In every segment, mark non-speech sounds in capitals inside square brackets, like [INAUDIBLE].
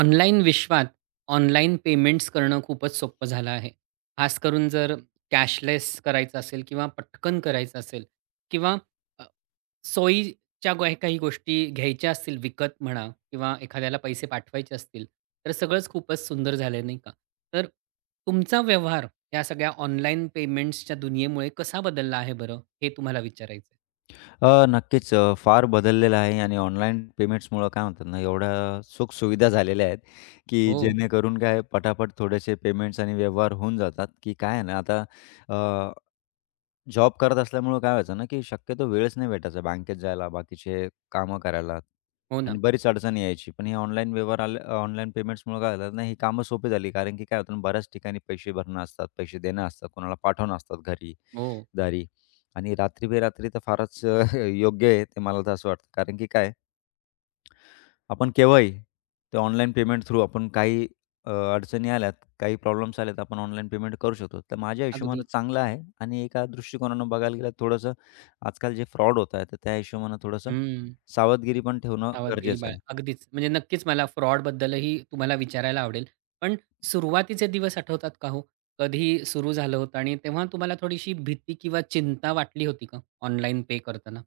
Online विश्वात online payments करणं खूपच सोपं झालं आहे. खास करून जर कॅशलेस करायचं असेल किंवा पटकन करायचं असेल किंवा अ, सोयीच्या काही गोष्टी घ्यायच्या असतील विकत म्हणा किंवा एखाद्याला पैसे पाठवायचे असतील, तर सगळंच खूपच सुंदर झालं नाही का? तर तुमचा व्यवहार या सगळ्या ऑनलाईन पेमेंट्सच्या दुनियेमुळे कसा बदलला आहे बरं? हे तुम्हाला विचारायचं नक्कीच फार बदललेलं आहे आणि ऑनलाईन पेमेंट्समुळं काय म्हणतात ना, एवढ्या सुखसुविधा झालेल्या आहेत, की हो. जेणेकरून काय पटापट थोडेसे पेमेंट्स आणि व्यवहार होऊन जातात, की काय आहे ना आता जॉब करत असल्यामुळं काय व्हायचं ना, की शक्यतो वेळच नाही भेटायचा बँकेत जायला, बाकीचे कामं करायला हो आणि ना. बरीच अडचण यायची. पण हे ऑनलाईन व्यवहार आले ऑनलाईन पेमेंट्समुळं काय झालं ना, ही कामं सोपी झाली. कारण की काय होतं ना, बऱ्याच ठिकाणी पैसे भरणं असतात, पैसे देणं असतात, कोणाला पाठवणं असतात घरी, हो. दारी आणि रात्री बेरात्री तर फारच [LAUGHS] योग्य आहे ते मला तर असं वाटतं. कारण की काय आपण केव्हाही ते ऑनलाईन पेमेंट थ्रू आपण काही अडचणी आल्यात, काही प्रॉब्लेम्स आल्यात, आपण ऑनलाईन पेमेंट करू शकतो. तर माझ्या हिशोबानं अगदी. चांगलं आहे आणि एका दृष्टिकोनानं बघायला गेलं थोडंसं आजकाल जे फ्रॉड होत आहे, तर त्या हिशोबानं थोडंसं हं. सावधगिरी पण ठेवणं सावधगिरी गरजेचं बाळगा. आहे. अगदीच. म्हणजे नक्कीच मला फ्रॉडबद्दलही तुम्हाला विचारायला आवडेल. पण सुरुवातीचे दिवस आठवतात का हो? कधी सुरू झालं होतं आणि तेव्हा तुम्हाला थोडीशी भीती किंवा चिंता वाटली होती का ऑनलाईन पे करताना?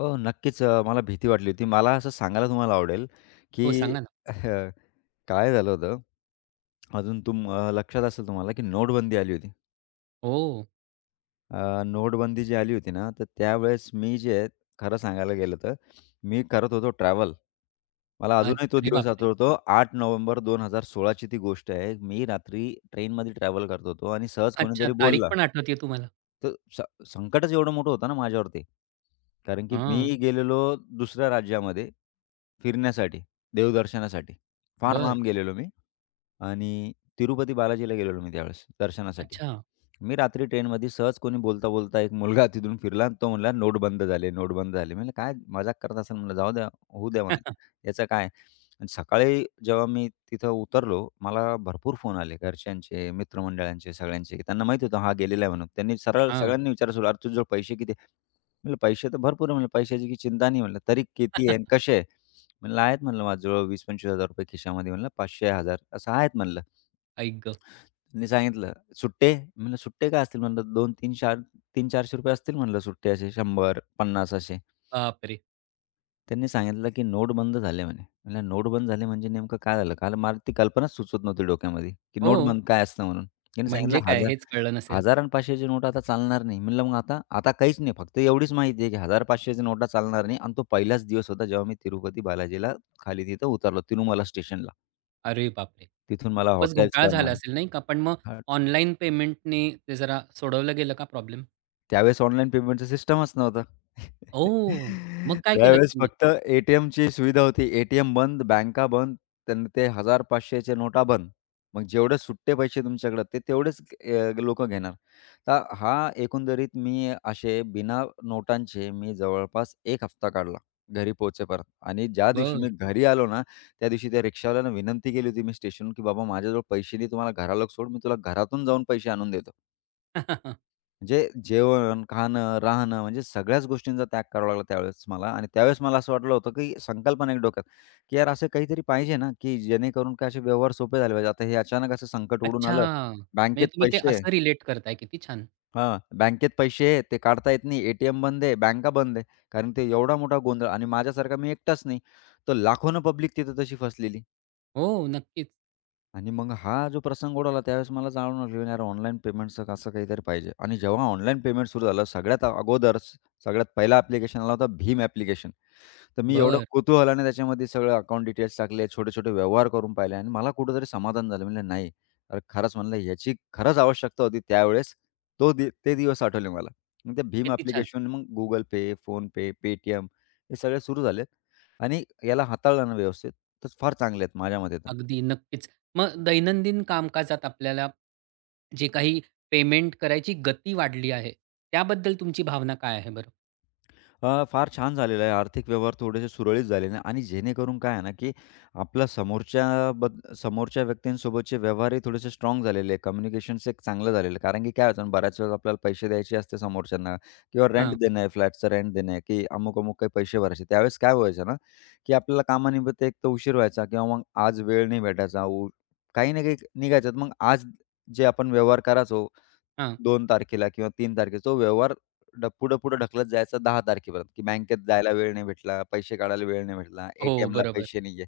हो, नक्कीच मला भीती वाटली होती. मला असं सांगायला तुम्हाला आवडेल, हो, की सांगा ना. [LAUGHS] काय झालं होतं, अजून लक्षात असेल तुम्हाला, की नोटबंदी आली होती. ओह! नोटबंदी जी आली होती ना, तर त्यावेळेस मी जे आहे, खरं सांगायला गेलं तर मी करत होतो ट्रॅव्हल. मला अ, अजूनही तो अरे दिवस बापरे! आठवतो. 8 नोव्हेंबर 2016 ची ती गोष्ट आहे. मी रात्री ट्रेनमध्ये ट्रॅव्हल करत होतो आणि सहज अच्छा, कोणीतरी तारीख बोलला. पण आठवतीये तुम्हाला? तर संकटच एवढं मोठं होतं ना माझ्यावरती. कारण की मी हां, गेलेलो दुसऱ्या राज्यामध्ये फिरण्यासाठी, देवदर्शनासाठी. फार बरं. लांब गेलेलो मी आणि तिरुपती बालाजीला गेलेलो मी त्यावेळेस दर्शनासाठी. अच्छा. मी रात्री ट्रेनमध्ये सहज कोणी बोलता, बोलता एक मुलगा [LAUGHS] तिथून फिरला आणि तो म्हणला, "नोट बंद झाले, नोट बंद झाले." म्हणलं, "काय मजाक करत असेल?" म्हणलं, "जाऊ द्या, होऊ द्या म्हणलं, [LAUGHS] याचं काय?" आणि सकाळी जेव्हा मी तिथं उतरलो, मला भरपूर फोन आले घरच्यांचे, मित्रमंडळांचे, सगळ्यांचे. त्यांना माहीत होतं हा गेलेला आहे म्हणून. त्यांनी सरळ हां. सगळ्यांनी विचारायला सुरू, "अरे, तुझ्याजवळ पैसे किती आहे?" म्हणलं, "पैसे तर भरपूर आहे." म्हणलं, "पैशाची काही चिंता नाही." म्हणलं, "तरी आई किती गं! आहे आणि [LAUGHS] कसे आहे?" म्हणलं, "आहेत म्हणलं माझ्याजवळ ₹20,000-25,000 खिशामध्ये." म्हणलं, "500, 1000 असं आहेत म्हणलं." त्यांनी सांगितलं, "सुट्टे?" म्हणलं, "सुट्टे काय असतील?" म्हणलं, "2, 3, 4 ₹300-400 असतील" म्हणलं सुट्टे असे 100-50 असे. बापरे! त्यांनी सांगितलं, की "नोट बंद झाले" म्हणे. म्हणलं, "नोट बंद झाले म्हणजे नेमकं काय झालं?" कारण मला ती कल्पनाच सुचत नव्हती डोक्यामध्ये, की नोट हो, बंद काय असतं म्हणून. त्यांनी सांगितलं, म्हणजे काय "हजार हेच कळलं नसेल. हजार आणि 500ची नोट आता चालणार नाही." म्हणलं, "मग आता?" "आता काहीच नाही. फक्त एवढीच माहिती आहे, की 1000-500च्या नोटा चालणार नाही." आणि तो पहिलाच दिवस होता जेव्हा मी तिरुपती बालाजीला खाली तिथं उतरलो, तिरुमला स्टेशनला. अरे बापरे! तिथून मला खूपच हॉटेल्स घोटाळा झाला करणं असेल नाही का? पण मग ऑनलाईन पेमेंटने ते जरा सोडवलं गेलं का प्रॉब्लेम? त्यावेळेस ऑनलाईन पेमेंटचं सिस्टमच नव्हतं. ओह! मग [LAUGHS] काय केलत त्यावेळेस तुम्ही? फक्त ए-टी-एमची सुविधा होती. ए-टी-एम बंद, बँका बंद, त्यांना ते 1000 500 च्या नोटा बंद. मग जेवढे सुट्टे पैसे तुमच्याकडे ते तेवढेच लोकं घेणार. तर हा एकंदरीत मी असे बिना नोटांचे मी जवळपास 1 हफ्ता काढला घरी पोहोचेपर्यंत आणि ज्या दिवशी बरं. मी घरी आलो ना, त्या दिवशी त्या रिक्षावाल्यानं विनंती केली होती मी स्टेशनहून, की "बाबा माझ्याजवळ पैसे नाही, तू घराला सोड, मी तुला घरातून जाऊन पैसे आणून देतो." [LAUGHS] म्हणजे जेवण, खाणं, राहणं म्हणजे सगळ्याच गोष्टींचा त्याग करावा लागला त्यावेळेस मला आणि त्यावेळेस मला असं वाटलं होतं, की संकल्पना एक डोक्यात, की यार असं काहीतरी पाहिजे ना, की जेणेकरून काय असे व्यवहार सोपे झाले पाहिजे. आता हे अचानक असं संकट उडून अच्छा. आलं. म्हणजे बँकेत तुम्ही ते पैसे असं रिलेट करताय. किती छान. हां, बँकेत पैसे आहे, ते काढता येत नाही. एटीएम बंद आहे, बँका बंद आहे. कारण ते एवढा मोठा गोंधळ आणि माझ्यासारखा मी एकटाच नाही. तर लाखोनं पब्लिक तिथं तशी फसलेली. हो, नक्कीच. आणि मग हा जो प्रसंग उडाला त्यावेळेस मला जाणून आलं, की "यार ऑनलाईन पेमेंटचं असं काहीतरी पाहिजे." आणि जेव्हा ऑनलाईन पेमेंट सुरू झालं, सगळ्यात अगोदर सगळ्यात पहिला ॲप्लिकेशन आला होता भीम ॲप्लिकेशन. तर मी एवढं बरं. कुतूहलाने त्याच्यामध्ये सगळं अकाउंट डिटेल्स टाकले, छोटे-छोटे व्यवहार करून पाहिले आणि मला कुठेतरी समाधान झालं. म्हणलं, "नाही, अरे खरंच म्हणलं याची खरंच आवश्यकता होती त्यावेळेस." तो दि ते दिवस आठवले मला. मग ते भीम किती छान. ॲप्लिकेशन मग Google Pay, PhonePe, Paytm हे सगळे सुरू झाले आणि याला हाताळलं ना व्यवस्थित, तर फार चांगले आहेत माझ्या मते तर. अगदी नक्कीच. मग दैनंदिन कामकाजात आपल्याला जे काही पेमेंट करायची गती वाढली आहे, त्याबद्दल तुमची भावना काय आहे बरं? फार छान झालेलं आहे. आर्थिक व्यवहार थोडेसे सुरळीत झालेले आहे आणि जेणेकरून काय आहे ना, की आपला समोरच्या व्यक्तींसोबतचे व्यवहारही थोडेसे स्ट्राँग झालेले आहे. कम्युनिकेशन्स एक चांगलं झालेलं आहे. कारण की काय होतं ना, बऱ्याच वेळेस आपल्याला पैसे द्यायचे असते समोरच्यांना किंवा रेंट हां, देणं आहे, फ्लॅटचं रेंट देणं आहे, की अमुक-अमुक काही पैसे भरायचे. त्यावेळेस काय व्हायचं ना, की आपल्याला कामानिमित्त एक तर उशीर व्हायचा किंवा मग आज वेळ नाही भेटायचा. काही ना काही निघायचं. मग आज जे आपण व्यवहार करायचो हां. 2 तारखेला किंवा 3 तारखेला तो व्यवहार पुढं-पुढं ढकलत जायचा 10 तारखेपर्यंत, की बँकेत जायला वेळ नाही भेटला, पैसे काढायला वेळ नाही भेटला, हो, ए-टी-एमला बरोबर. पैसे नाहीये.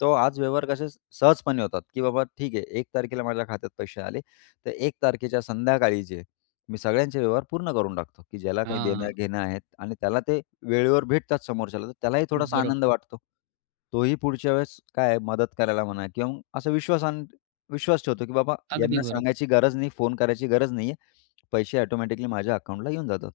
तो आज व्यवहार कसे सहजपणे होतात, की बाबा ठीक आहे 1 तारखेला माझ्या खात्यात पैसे आले, तर 1 तारखेच्या संध्याकाळी जे मी सगळ्यांचे व्यवहार पूर्ण करून टाकतो, की ज्याला काही हां, देणं-घेणं आहेत आणि त्याला ते वेळेवर भेटतात समोरच्याला, तर त्यालाही थोडासा आनंद बरोबर. वाटतो. तोही पुढच्या वेळेस काय आहे मदत करायला म्हणा किंवा मग असा विश्वास ठेवतो, की बाबा अगदी यांना बरोबर. सांगायची गरज नाही, फोन करायची गरज नाहीये. पैसे ऑटोमॅटिकली माझ्या अकाउंटला येऊन जातात.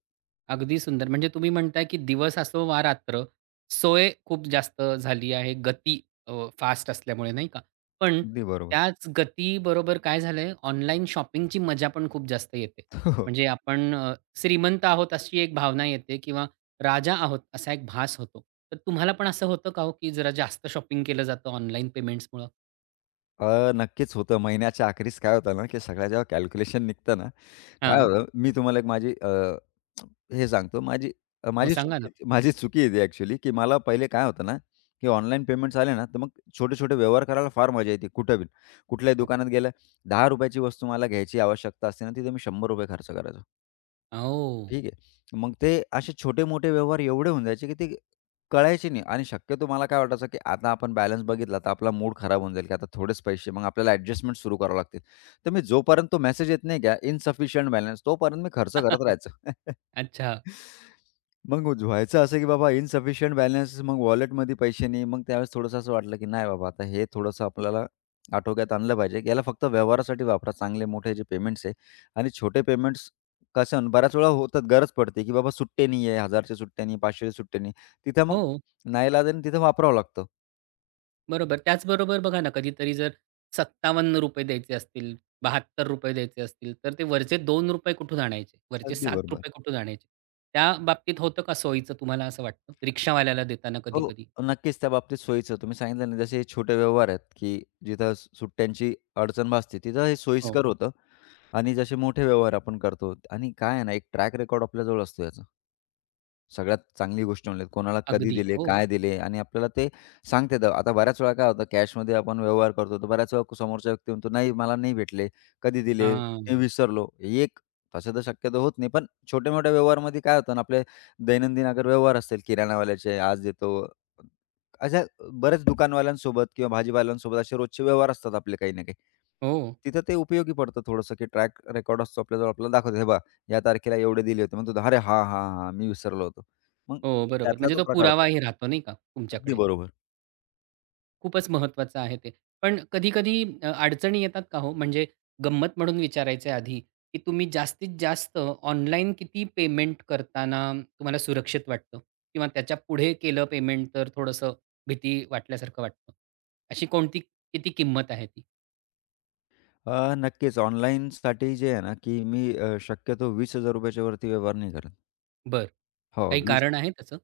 अगदी सुंदर. म्हणजे तुम्ही म्हणताय, की दिवस असो वा रात्र, सोय खूप जास्त झाली आहे. गती अ, फास्ट असल्यामुळे नाही का? पण अगदी बरोबर. त्याच गती बरोबर काय झालंय, ऑनलाईन शॉपिंगची मजा पण खूप जास्त येते. [LAUGHS] हो. म्हणजे आपण श्रीमंत आहोत अशी एक भावना येते किंवा राजा आहोत असा एक भास होतो. तर तुम्हाला पण असं होतं का हो, की जरा जास्त शॉपिंग केलं जातं ऑनलाईन पेमेंट्समुळं? नक्कीच होतं. महिन्याच्या अखेरीस काय होतं ना, की सगळ्या जेव्हा कॅल्क्युलेशन निघतं ना, काय हां. होतं मी तुम्हाला हे सांगतो हो, सांगा ना. माझी चुकी आहे ती ॲक्चुअली, की मला पहिले काय होतं ना, की ऑनलाईन पेमेंट्स आले ना, तर मग छोटे-छोटे व्यवहार करायला फार मजा येते कुठं बी. कुठल्याही हो. दुकानात गेलं ₹10 ची वस्तू मला घ्यायची आवश्यकता असते ना, तिथे मी ₹100 खर्च करायचो. हो. ठीक आहे. मग ते असे छोटे-मोठे व्यवहार एवढे होऊन जायचे, की ते कळायचे नाही आणि शक्यतो मला काय वाटायचं, की आता आपण बॅलन्स बघितला, तर आपला मूड खराब होऊन जाईल, की आता थोडेच पैसे मग आपल्याला ॲडजस्टमेंट सुरू करावं लागतील. तर मी जोपर्यंत तो मेसेज येत नाही का इन्सफिशियंट बॅलन्स तोपर्यंत मी खर्च करत [LAUGHS] राहायचो. [LAUGHS] अच्छा. मग व्हायचं असं, की बाबा इन्सफिशियंट बॅलन्स मग वॉलेटमध्ये पैसे नाही. मग त्यावेळेस थोडंसं असं वाटलं, की नाही बाबा आता हे थोडंसं आपल्याला आटोक्यात आणलं पाहिजे. याला फक्त व्यवहारासाठी वापरा. चांगले मोठे जे पेमेंट्स आहे आणि छोटे पेमेंट्स कसं आहे ना, बऱ्याच वेळा होतात, गरज पडते, की बाबा सुट्टे नाही आहे, 1000 सुट्टे नाही, 500 सुट्टे नाही. तिथं मग हो. नाईलाजाने तिथं वापरावं लागतं. बरोबर. त्याचबरोबर बघा ना, कधीतरी जर ₹57 द्यायचे असतील, ₹72 द्यायचे असतील, तर ते वरचे ₹2 कुठून आणायचे? वरचे अगदी बरोबर. ₹7 कुठून आणायचे? त्या बाबतीत होतं का सोयीचं तुम्हाला असं वाटतं? रिक्षावाल्याला देताना हो, कधी-कधी? नक्कीच त्या बाबतीत सोयीचं. तुम्ही सांगितलं ना, जसे हे छोटे व्यवहार आहेत, की जिथं सुट्ट्यांची अडचण भासते, तिथं हे हो. सोयीस्कर होतं. आणि जसे मोठे व्यवहार आपण करतो आणि काय आहे ना एक ट्रॅक रेकॉर्ड आपल्याजवळ असतो याचा. सगळ्यात चांगली गोष्ट म्हणजे कोणाला कधी अगदी. दिले, हो. काय दिले आणि आपल्याला ते सांगता येतं. आता बऱ्याच वेळा काय होतं कॅशमध्ये आपण व्यवहार करतो, तर बऱ्याच वेळा समोरचा व्यक्ती म्हणतो, "नाही, मला नाही भेटले. कधी दिले? मी हां. विसरलो." हे एक तसं तर शक्यतो होत नाही, पण छोट्या-मोठ्या व्यवहारामध्ये काय होतं ना, आपले दैनंदिन अगर व्यवहार असतील किराणावाल्याचे आज देतो, अशा बऱ्याच दुकानवाल्यांसोबत किंवा भाजीवाल्यांसोबत असे रोजचे व्यवहार असतात आपले काही ना काही. हो, तिथं ते उपयोगी पडतं थोडंसं, की ट्रॅक रेकॉर्ड असतो आपल्याजवळ. आपल्याला दाखवतो, "हे पहा, या तारखेला एवढे दिले होते." मग तो, "अरे! हां, हां, हां, मी विसरलो होतो." मग हो. बरोबर. त्यातला म्हणजे तो तो प्रकार होतो. पुरावाही राहतो नाही का अगदी तुमच्याकडे? बरोबर. खूपच महत्त्वाचं आहे ते. पण कधी-कधी अडचणी येतात का हो? म्हणजे गंमत म्हणून विचारायचं आधी, की तुम्ही जास्तीत जास्त ऑनलाईन किती पेमेंट करताना तुम्हाला सुरक्षित वाटतं? किंवा त्याच्या पुढे केलं पेमेंट तर थोडंसं भीती वाटल्यासारखं वाटतं? अशी कोणती किती किंमत आहे ती? नक्कीच ऑनलाईनसाठी जे आहे ना, की मी शक्यतो ₹20,000 च्या वरती व्यवहार नाही करत. बरं. हो, काही 20 कारण आहे त्याचं?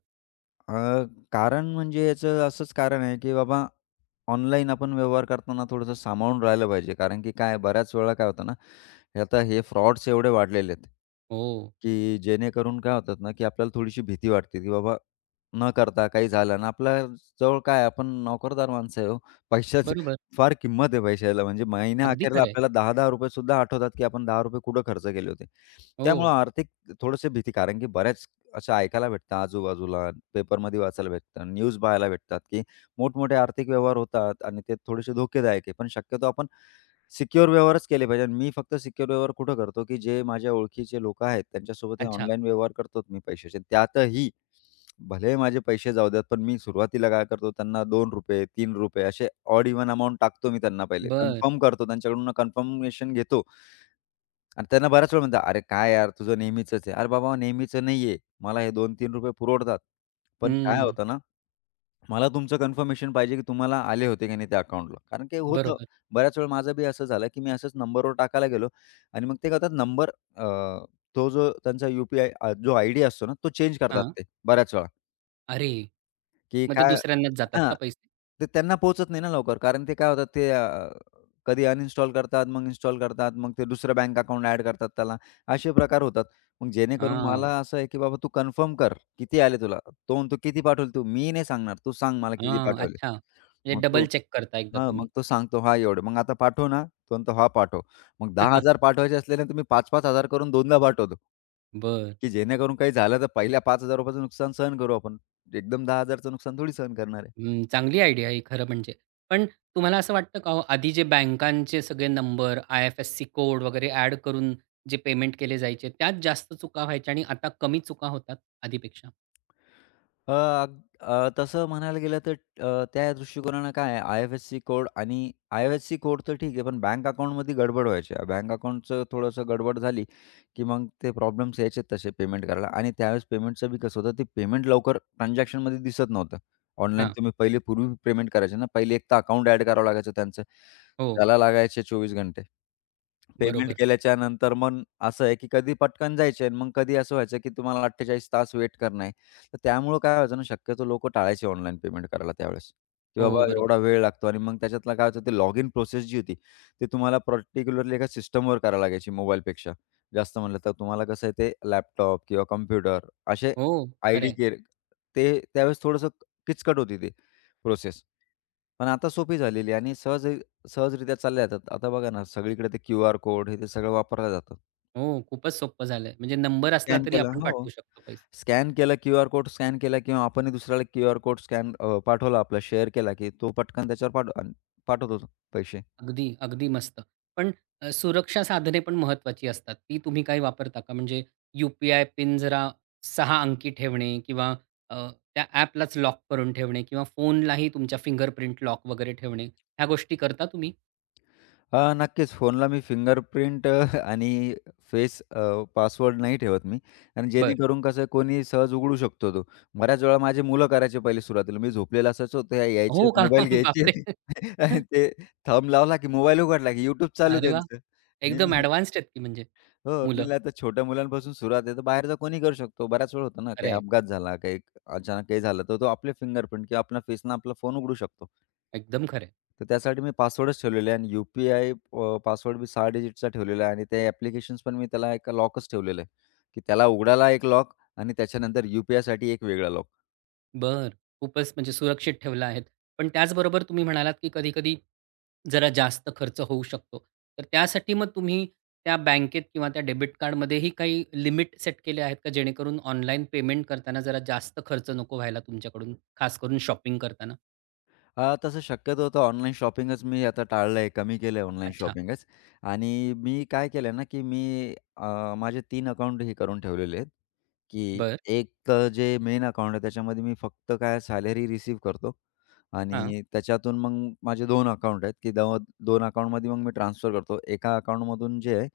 अ, कारण म्हणजे याचं असंच कारण आहे, की बाबा ऑनलाईन आपण व्यवहार करताना थोडंसं सांभाळून राहिलं पाहिजे. कारण की काय बऱ्याच वेळा काय होतं ना, हे आता हे फ्रॉड्स एवढे वाढलेले आहेत, हो. की जेणेकरून काय होतात ना, की आपल्याला थोडीशी भीती वाटते, की बाबा न करता काही झालं आणि आपल्या जवळ काय आपण नोकरदार माणसं आहे हो. पैशाची [LAUGHS] बरोबर. फार किंमत आहे पैशाला. म्हणजे महिन्या अगदी अखेरला खरं आहे. आपल्याला ₹10-10 सुद्धा आठवतात, की आपण ₹10 कुठं खर्च केले होते. हो. त्यामुळं आर्थिक थोडंसं भीती कारण की बऱ्याच अशा ऐकायला भेटतात आजूबाजूला, पेपरमध्ये वाचायला भेटतात, न्यूज पाहायला भेटतात, की मोठमोठे आर्थिक व्यवहार होतात आणि ते थोडेसे धोकेदायक आहे. पण शक्यतो आपण सिक्युअर व्यवहारच केले पाहिजे आणि मी फक्त सिक्युअर व्यवहार कुठं करतो, की जे माझ्या ओळखीचे लोकं आहेत, त्यांच्यासोबत हे अच्छा. ऑनलाईन व्यवहार करतोच मी पैशाचे. त्यातही भले माझे पैसे जाऊ द्यात, पण मी सुरुवातीला काय करतो, त्यांना ₹2, ₹3 असे ऑड इव्हन अमाउंट टाकतो मी त्यांना पहिले. बरं. कन्फर्म करतो त्यांच्याकडून कन्फर्मेशन घेतो. आणि त्यांना बऱ्याच वेळा म्हणतात, "अरे काय यार तुझं नेहमीचंच आहे." "अरे बाबा नेहमीचं नाहीये. मला हे ₹2-3 पुरवडतात." पण काय हं. होतं ना, मला तुमचं कन्फर्मेशन पाहिजे की तुम्हाला आले होते की नाही त्या अकाउंटला. कारण की होतं बरोबर. बऱ्याच वेळा माझं बी असं झालं की मी असंच नंबरवर टाकायला गेलो आणि मग ते करतात नंबर तो जो त्यांचा यू पी जो आयडी असतो ना, तो चेंज करतात हां. ते बऱ्याच वेळा. अरे! की मग ते काय दुसऱ्यांनाच जातात हां. का पैसे? ते त्यांना पोहचत नाही ना लवकर. कारण ते काय होतात ते कधी अनइन्स्टॉल करतात, मग इन्स्टॉल करतात, मग ते दुसरं बँक अकाउंट ॲड करतात त्याला. असे प्रकार होतात. मग जेणेकरून हां. मला असं आहे की बाबा तू कन्फर्म कर, किती आले तुला? तो म्हणतो, "किती पाठवले तू?" "मी नाही सांगणार, तू सांग मला किती हां, पाठवले." अच्छा. म्हणजे मग तो डबल चेक करता एकदा हां, तुम्ही. मग तो सांगतो, "हा एवढे." मग आता पाठव ना, तो म्हणतो, "हा पाठव." मग 10,000 [LAUGHS] पाठवायचे असले ना, तर मी 5-5,000 करून दोनदा पाठवतो, बरं. की जेणेकरून काही झालं तर पहिल्या 5,000 रुपयाचं नुकसान सहन करू आपण. एकदम 10,000चं नुकसान थोडी सहन करणार आहे. हं, चांगली आयडिया आहे ही खरं म्हणजे. पण तुम्हाला असं वाटतं का हो, आधी जे बँकांचे सगळे नंबर, आय-एफ-एस-सी कोड वगैरे ॲड करून जे पेमेंट केले जायचे, त्यात जास्त चुका व्हायच्या आणि आता कमी चुका होतात आधीपेक्षा? अ, अग तसं म्हणायला गेलं तर त्या दृष्टिकोनानं काय आहे, आय-एफ-एस-सी कोड तर ठीक आहे, पण बँक अकाउंटमध्ये गडबड व्हायची. बँक अकाउंटचं थोडंसं गडबड झाली, की मग ते प्रॉब्लेम्स यायचे तसे पेमेंट करायला आणि त्यावेळेस पेमेंटचं बी कसं होतं, ते पेमेंट लवकर ट्रान्झॅक्शनमध्ये दिसत नव्हतं. ऑनलाईन हां. तुम्ही पहिले पूर्वी पेमेंट करायचे ना, पहिले एक तर अकाउंट ॲड करावं लागायचं त्यांचं. हो, त्याला लागायचे 24 घंटे. पेमेंट बरोबर. केल्याच्या नंतर मग असं आहे, की कधी पटकन जायचे आणि मग कधी असं व्हायचं, की तुम्हाला 48 तास वेट करणं. तर त्यामुळं काय व्हायचं ना, शक्यतो लोकं टाळायचे ऑनलाईन पेमेंट करायला त्यावेळेस, की बाबा हो, बरोबर. एवढा वेळ लागतो आणि मग त्याच्यातला काय व्हायचं ते लॉगिन प्रोसेस जी होती, ती तुम्हाला पर्टिक्युलरली एका सिस्टमवर करावी लागायची मोबाईलपेक्षा. जास्त म्हटलं तर तुम्हाला कसं आहे ते लॅपटॉप किंवा कॉम्प्युटर असे हो, आयडी खरं केअर ते त्यावेळेस थोडंसं किचकट होती ती प्रोसेस. पण आता सोपी झालेली आहे आणि सहजरित्या चालल्या जातात. आता बघा ना, सगळीकडे ते क्यूआर कोड हे ते सगळं वापरलं जातं. हो, खूपच सोपं झालंय. म्हणजे नंबर असला स्कॅन तरी केलं आपण हो. पाठवू शकतो पैसे. स्कॅन केला क्यूआर कोड स्कॅन केला किंवा आपणही दुसऱ्याला क्यूआर कोड स्कॅन पाठवला आपला शेअर केला, की तो पटकन त्याच्यावर पाठवतो तो पैसे. अगदी, अगदी मस्त. पण सुरक्षा साधने पण महत्त्वाची असतात. ती तुम्ही काही वापरता का? म्हणजे यू आय पिन जरा सहा अंकी ठेवणे किंवा अ, त्या ॲपलाच लॉक करून ठेवणे किंवा फोनलाही तुमच्या फिंगरप्रिंट लॉक वगैरे ठेवणे, ह्या गोष्टी करता तुम्ही? नक्कीच फोनला मी फिंगरप्रिंट आणि फेस पासवर्ड नाही ठेवत मी. आणि बरं. जेणेकरून कसं कोणी सहज उघडू शकतो तो. बऱ्याच वेळा माझी मुलं करायचे पहिले सुरुवातीला. मी झोपलेला असायचो ते यायचे हो का? मोबाईल [LAUGHS] घ्यायचे. बापरे! [LAUGHS] आणि ते थंब लावला की मोबाईल उघडला की YouTube चालू अरे वाह! त्यांचं. एकदम ॲडवान्स्ड आहेत की म्हणजे हो, मी मुलं. म्हणलं आता छोट्या मुलांपासून सुरुवात आहे, तर बाहेरचा कोणी करू शकतो. बऱ्याच वेळ होतं ना, काही खरं अपघात झाला, काही अचानक काही झालं, तर तो आपले फिंगरप्रिंट किंवा आपल्या फेसनं आपला फोन उघडू शकतो. एकदम खरं तर त्यासाठी मी पासवर्डच ठेवलेले आहे आणि यू-पी-आय पासवर्ड मी 6 डिजिटचा ठेवलेला आहे आणि ते ॲप्लिकेशन्स पण मी त्याला एका लॉकच ठेवलेलं आहे, की त्याला उघडायला एक लॉक आणि त्याच्यानंतर यू-पी-आयसाठी एक वेगळा लॉक. बर खूपच म्हणजे सुरक्षित ठेवलं आहेत. पण त्याचबरोबर तुम्ही म्हणालात, की कधी-कधी जरा जास्त खर्च होऊ शकतो. तर त्यासाठी मग तुम्ही त्या बँकेत किंवा त्या डेबिट कार्डमध्येही काही लिमिट सेट केले आहेत का? जेणेकरून ऑनलाईन पेमेंट करताना जरा जास्त खर्च नको व्हायला तुमच्याकडून, खास करून शॉपिंग करताना? तसं शक्यतो तर ऑनलाईन शॉपिंगच मी आता टाळलं आहे, कमी केलं आहे ऑनलाईन अच्छा. शॉपिंगच. आणि मी काय केलं आहे ना, की मी माझे 3 अकाउंट हे करून ठेवलेले आहेत, की बरं. एक तर जे मेन अकाउंट आहे त्याच्यामध्ये मी फक्त काय सॅलरी रिसीव्ह करतो हां, आणि त्याच्यातून मग माझे 2 अकाउंट आहेत, की 2 अकाउंटमध्ये मग मी ट्रान्सफर करतो. एका अकाउंटमधून जे आहे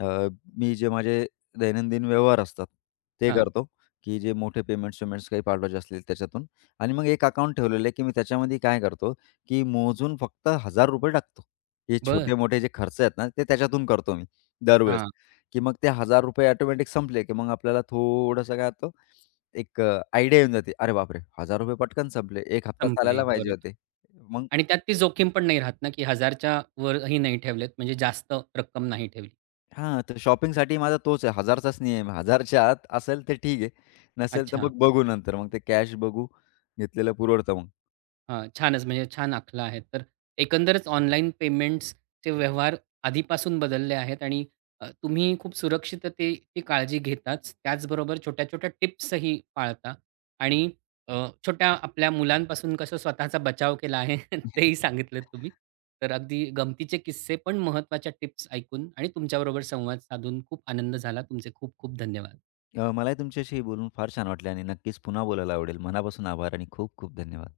अ, मी जे माझे दैनंदिन व्यवहार असतात, ते हां. करतो, की जे मोठे पेमेंट्स-वेमेंट्स काही पाठवायचे असतील त्याच्यातून. आणि मग एक अकाउंट ठेवलेलं आहे, की मी त्याच्यामध्ये काय करतो, की मोजून फक्त ₹1000 टाकतो. हे बरं. छोटे-मोठे जे खर्च आहेत ना, ते त्याच्यातून करतो मी दरवेळेस, हां. की मग ते ₹1000 ऑटोमॅटिक संपले, की मग आपल्याला थोडंसं काय होतं, एक आयडिया येऊन जाते. अरे बापरे! ₹1000 पटकन संपले. 1 हप्ता संपले. चालायला पाहिजे बरोबर. होते. मग आणि त्यात ती जोखीम पण नाही राहत ना, की 1000च्या वरही नाही ठेवलेत म्हणजे जास्त रक्कम नाही ठेवली. हां, तर शॉपिंगसाठी माझा तोच आहे. 1,000चाच नियम आहे. 1,000च्या आत असेल तर ठीक आहे, नसेल तर अच्छा. मग बघू नंतर. मग ते कॅश बघू, घेतलेलं पुरवडतं मग. हां, छानच म्हणजे छान आखलं आहे. तर एकंदरच ऑनलाईन पेमेंट्सचे व्यवहार आधीपासून बदलले आहेत आणि तुम्ही खूप सुरक्षिततेची काळजी घेताच. त्याचबरोबर छोट्या-छोट्या टिप्सही पाळता आणि अ, छोट्या आपल्या मुलांपासून कसं स्वतःचा बचाव केला आहे [LAUGHS] तेही सांगितलेत तुम्ही. तर अगदी गमतीचे किस्से पण महत्त्वाच्या टिप्स ऐकून आणि तुमच्याबरोबर संवाद साधून खूप आनंद झाला. तुमचे खूप खूप धन्यवाद. मलाही तुमच्याशी बोलून फार छान वाटले आणि नक्कीच पुन्हा बोलायला आवडेल. मनापासून आभार आणि खूप खूप धन्यवाद.